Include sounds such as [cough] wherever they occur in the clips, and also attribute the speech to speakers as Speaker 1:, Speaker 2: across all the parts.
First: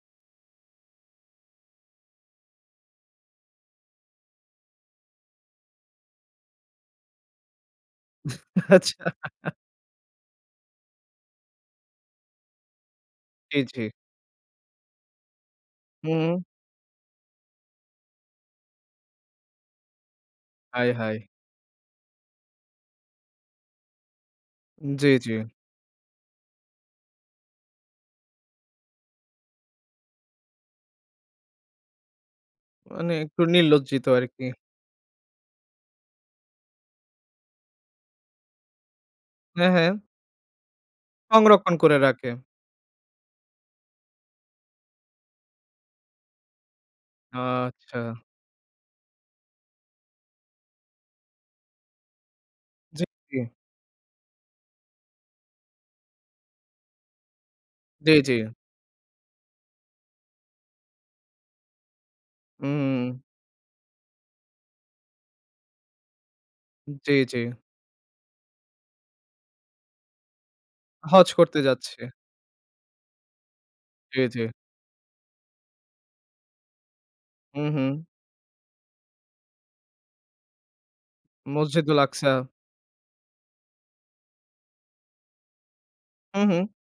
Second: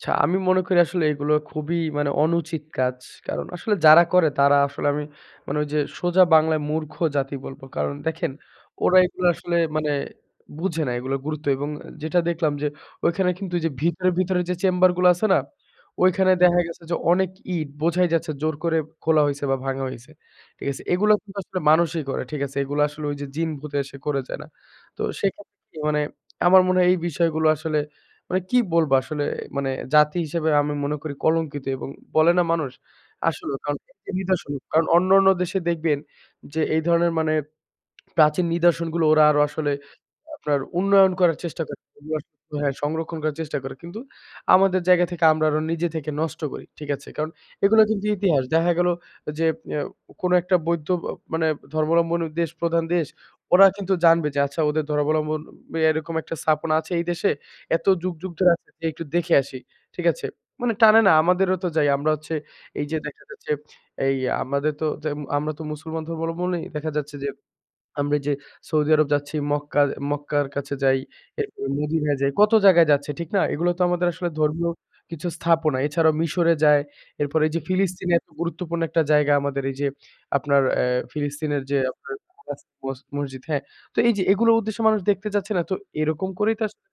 Speaker 1: আচ্ছা, আমি মনে করি আসলে এগুলো খুবই মানে, অনুচিত কাজ। কারণ আসলে যারা করে, তারা আসলে আমি মানে, ঐযে সোজা বাংলায় মূর্খ জাতি বলবো। কারণ দেখেন,
Speaker 2: [chuckles]
Speaker 1: ওরা
Speaker 2: আচ্ছা।
Speaker 1: এইগুলা
Speaker 2: [chuckles]
Speaker 1: আসলে মানে, বুঝে না এইগুলার গুরুত্ব এবং অ্যা যেটা দেখলাম যে, ঐখানে কিন্তু
Speaker 2: জি,
Speaker 1: ওইযে
Speaker 2: জি।
Speaker 1: ভিতরে, ভিতরে যে, চেম্বার গুলা আছে না?
Speaker 2: হু,
Speaker 1: ওইখানে
Speaker 2: হুম।
Speaker 1: দেখা গেছে যে, অনেক ইট, বোঝাই যাচ্ছে জোর করে খোলা হইছে বা ভাঙা হইছে। ঠিক আছে?
Speaker 2: হায়,
Speaker 1: এইগুলা
Speaker 2: হায়!
Speaker 1: কিন্তু আসলে মানুষই করে। ঠিক আছে? এইগুলা আসলে ওইযে জিন-ভুতে এসে করে যায় না।
Speaker 2: উম
Speaker 1: তো
Speaker 2: জি, জি।
Speaker 1: সেক্ষেত্রে কি? মানে আমার মনে হয় এই বিষয়গুলো আসলে, মানে কি বলবো? আসলে মানে, জাতি হিসেবে আমি মনে করি কলঙ্কিত এবং বলে না মানুষ?
Speaker 2: মানে একটু
Speaker 1: আসলেও কারণ,
Speaker 2: নির্লজ্জিত
Speaker 1: এটা
Speaker 2: আরকি।
Speaker 1: নিদর্শন। কারণ অন্যান্য দেশে দেখবেন যে, এই ধরনের মানে প্রাচীন নিদর্শনগুলো, ওরা আরো
Speaker 2: হ্যাঁ,
Speaker 1: আসলে
Speaker 2: হ্যাঁ।
Speaker 1: আপনার উন্নয়ন করার চেষ্টা
Speaker 2: সংরক্ষণ
Speaker 1: করে,
Speaker 2: করে রাখে।
Speaker 1: সং হ্যাঁ, সংরক্ষণ করার চেষ্টা করে। কিন্তু আমাদের জায়গা থেকে, আমরা আরো নিজে থেকে নষ্ট করি। ঠিক আছে? কারণ এগুলা কিন্তু
Speaker 2: আচ্ছা।
Speaker 1: ইতিহাস। দেখা গেল যে, অ্যা কোনো একটা বৈদ্ধ অ মানে ধর্মাবলম্বন দেশ, প্রধান
Speaker 2: জি,
Speaker 1: দেশ;
Speaker 2: জি।
Speaker 1: ওরা কিন্তু জানবে যে, আচ্ছা, ওদের ধর্মাবলম্বন এরকম একটা স্থাপন আছে এই দেশে, "এত
Speaker 2: জি,
Speaker 1: যুগযুগ
Speaker 2: জি।
Speaker 1: ধরে আছে, যেয়ে একটু দেখে আসি।" ঠিক আছে? মানে টানে না? আমাদেরও তো যাই। আমরা হচ্ছে এই যে,
Speaker 2: উম।
Speaker 1: দেখা যাচ্ছে, এই আমাদের তো জেম আমরা তো মুসলমান ধর্মাবলম্বনেই, দেখা
Speaker 2: জি,
Speaker 1: যাচ্ছে যে,
Speaker 2: জি।
Speaker 1: আমরা ওইযে সৌদি আরব যাচ্ছি, মক্কা মক্কার কাছে যাই,
Speaker 2: হজ্জ করতে
Speaker 1: এরপর
Speaker 2: যাচ্ছে।
Speaker 1: মদিনা যাই, কত জায়গায় যাচ্ছি। ঠিক না? এইগুলাও তো আমাদের
Speaker 2: জি,
Speaker 1: আসলে
Speaker 2: জি।
Speaker 1: ধর্মীয় কিছু স্থাপনা। এছাড়াও মিশরে যায়। এরপরে এই যে,
Speaker 2: উহুঁ।
Speaker 1: ফিলিস্তিনে এত গুরুত্বপূর্ণ একটা জায়গা, আমাদের এইযে আপনার অ্যা ফিলিস্তিনের যে,
Speaker 2: মসজিদুল
Speaker 1: আপনার
Speaker 2: আকসা।
Speaker 1: [unintelligible] মস মসজিদ, হ্যাঁ? তো এই যে, এগুলো উদ্দেশ্যে মানুষ দেখতে যাচ্ছে না? তো এরকম
Speaker 2: হু,
Speaker 1: করেই তো
Speaker 2: হুম।
Speaker 1: আসলে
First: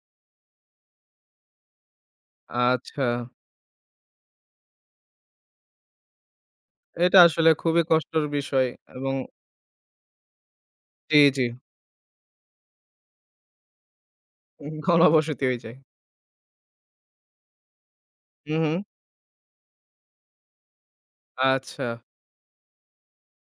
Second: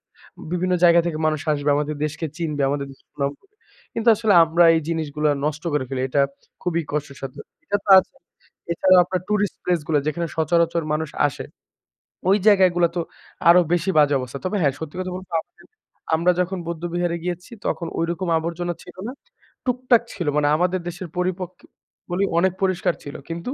Speaker 1: বিভিন্ন জায়গা থেকে মানুষ আসবে, আমাদের দেশকে চিনবে, আমাদের
Speaker 2: আচ্ছা।
Speaker 1: দেশের সুনাম হবে। কিন্তু আসলে আমরা এই জিনিসগুলা নষ্ট করে ফেলি। এটা খুবই
Speaker 2: এটা
Speaker 1: কষ্টসাধ্য।
Speaker 2: আসলে
Speaker 1: এটা
Speaker 2: খুবই
Speaker 1: তো আছে।
Speaker 2: কষ্টের বিষয়
Speaker 1: এছাড়াও
Speaker 2: এবং
Speaker 1: আপনার টুরিস্ট প্লেস গুলা, যেখানে সচরাচর মানুষ
Speaker 2: জি, জি।
Speaker 1: আসে। ওই জায়গাগুলা তো আরো বেশি বাজে অবস্থা। তবে হ্যাঁ,
Speaker 2: [chuckles]
Speaker 1: সত্যি কথা বলবো
Speaker 2: ঘনবসতি হয়ে
Speaker 1: [unintelligible]
Speaker 2: যায়।
Speaker 1: আমরা যখন বৌদ্ধ্য বিহারে গিয়েছি, তখন ঐরকম আবর্জনা
Speaker 2: উহুঁ।
Speaker 1: ছিল না। টুকটাক ছিল। মানে আমাদের দেশের পরিপক্ক
Speaker 2: আচ্ছা।
Speaker 1: বলি, অনেক পরিষ্কার ছিল। কিন্তু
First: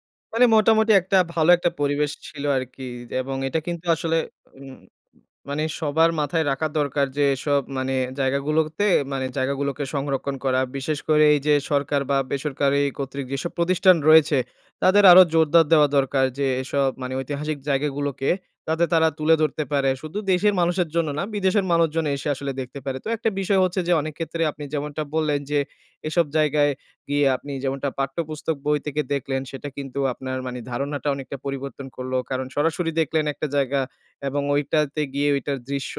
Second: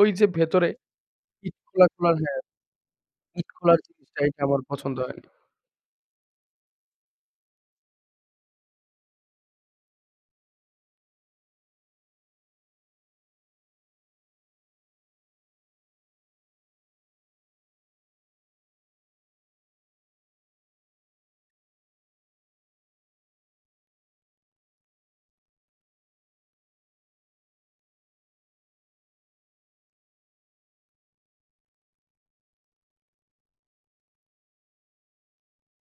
Speaker 1: ওই যে,
Speaker 2: মানে
Speaker 1: ভেতরে
Speaker 2: মোটামুটি একটা, ভালো
Speaker 1: ইট
Speaker 2: একটা
Speaker 1: খোলা
Speaker 2: পরিবেশ
Speaker 1: খোলার হ্যাঁ।
Speaker 2: ছিল আরকি। এবং
Speaker 1: ইট
Speaker 2: এটা
Speaker 1: খোলার
Speaker 2: কিন্তু আসলে
Speaker 1: জিনিসটা, এইটা আমার
Speaker 2: উম
Speaker 1: পছন্দ হয় না
Speaker 2: মানে সবার মাথায় রাখা দরকার যে, এসব মানে জায়গা গুলোতে, মানে জায়গাগুলোকে সংরক্ষণ করা। বিশেষ করে এই যে, সরকার বা বেসরকারি কর্তৃক যেসব প্রতিষ্ঠান রয়েছে, তাদের আরো জোরদার দেওয়া দরকার যে, এসব মানে ঐতিহাসিক জায়গাগুলোকে, যাতে তারা তুলে ধরতে পারে। শুধু দেশের মানুষের জন্য না, বিদেশের মানুষজন এসে আসলে দেখতে পারে। তো একটা বিষয় হচ্ছে যে, অনেক ক্ষেত্রে আপনি যেমনটা বললেন যে, এসব জায়গায় গিয়ে, আপনি যেমনটা পাঠ্যপুস্তক বই তেকে দেখলেন, সেটা কিন্তু আপনার মানি ধারণাটা অনেকটা পরিবর্তন করলো। কারণ সরাসরি দেখলেন একটা জায়গা এবং ঐটাতে গিয়ে ওইটার দৃশ্য,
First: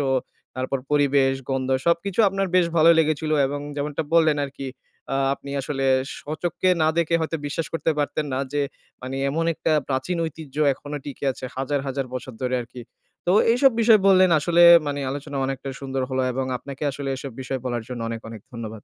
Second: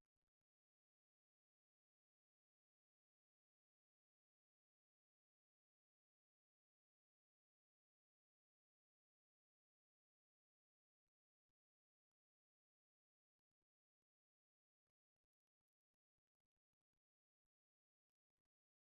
Speaker 2: তারপর পরিবেশ, গন্ধ সবকিছু আপনার বেশ ভালোই লেগেছিল। এবং যেমনটা বললেন আরকি, আ আপনি আসলে স্বচক্ষে না দেখে, হয়তো বিশ্বাস করতে পারতেন না যে, মানে এমন একটা প্রাচীন ঐতিহ্য এখনো টিকে আছে? হাজার, হাজার বছর ধরে আরকি। তো এইসব বিষয় বললেন আসলে মানে, আলোচনা অনেকটাই সুন্দর হলো এবং আপনাকে আসলে এসব বিষয় বলার জন্য অনেক, অনেক ধন্যবাদ।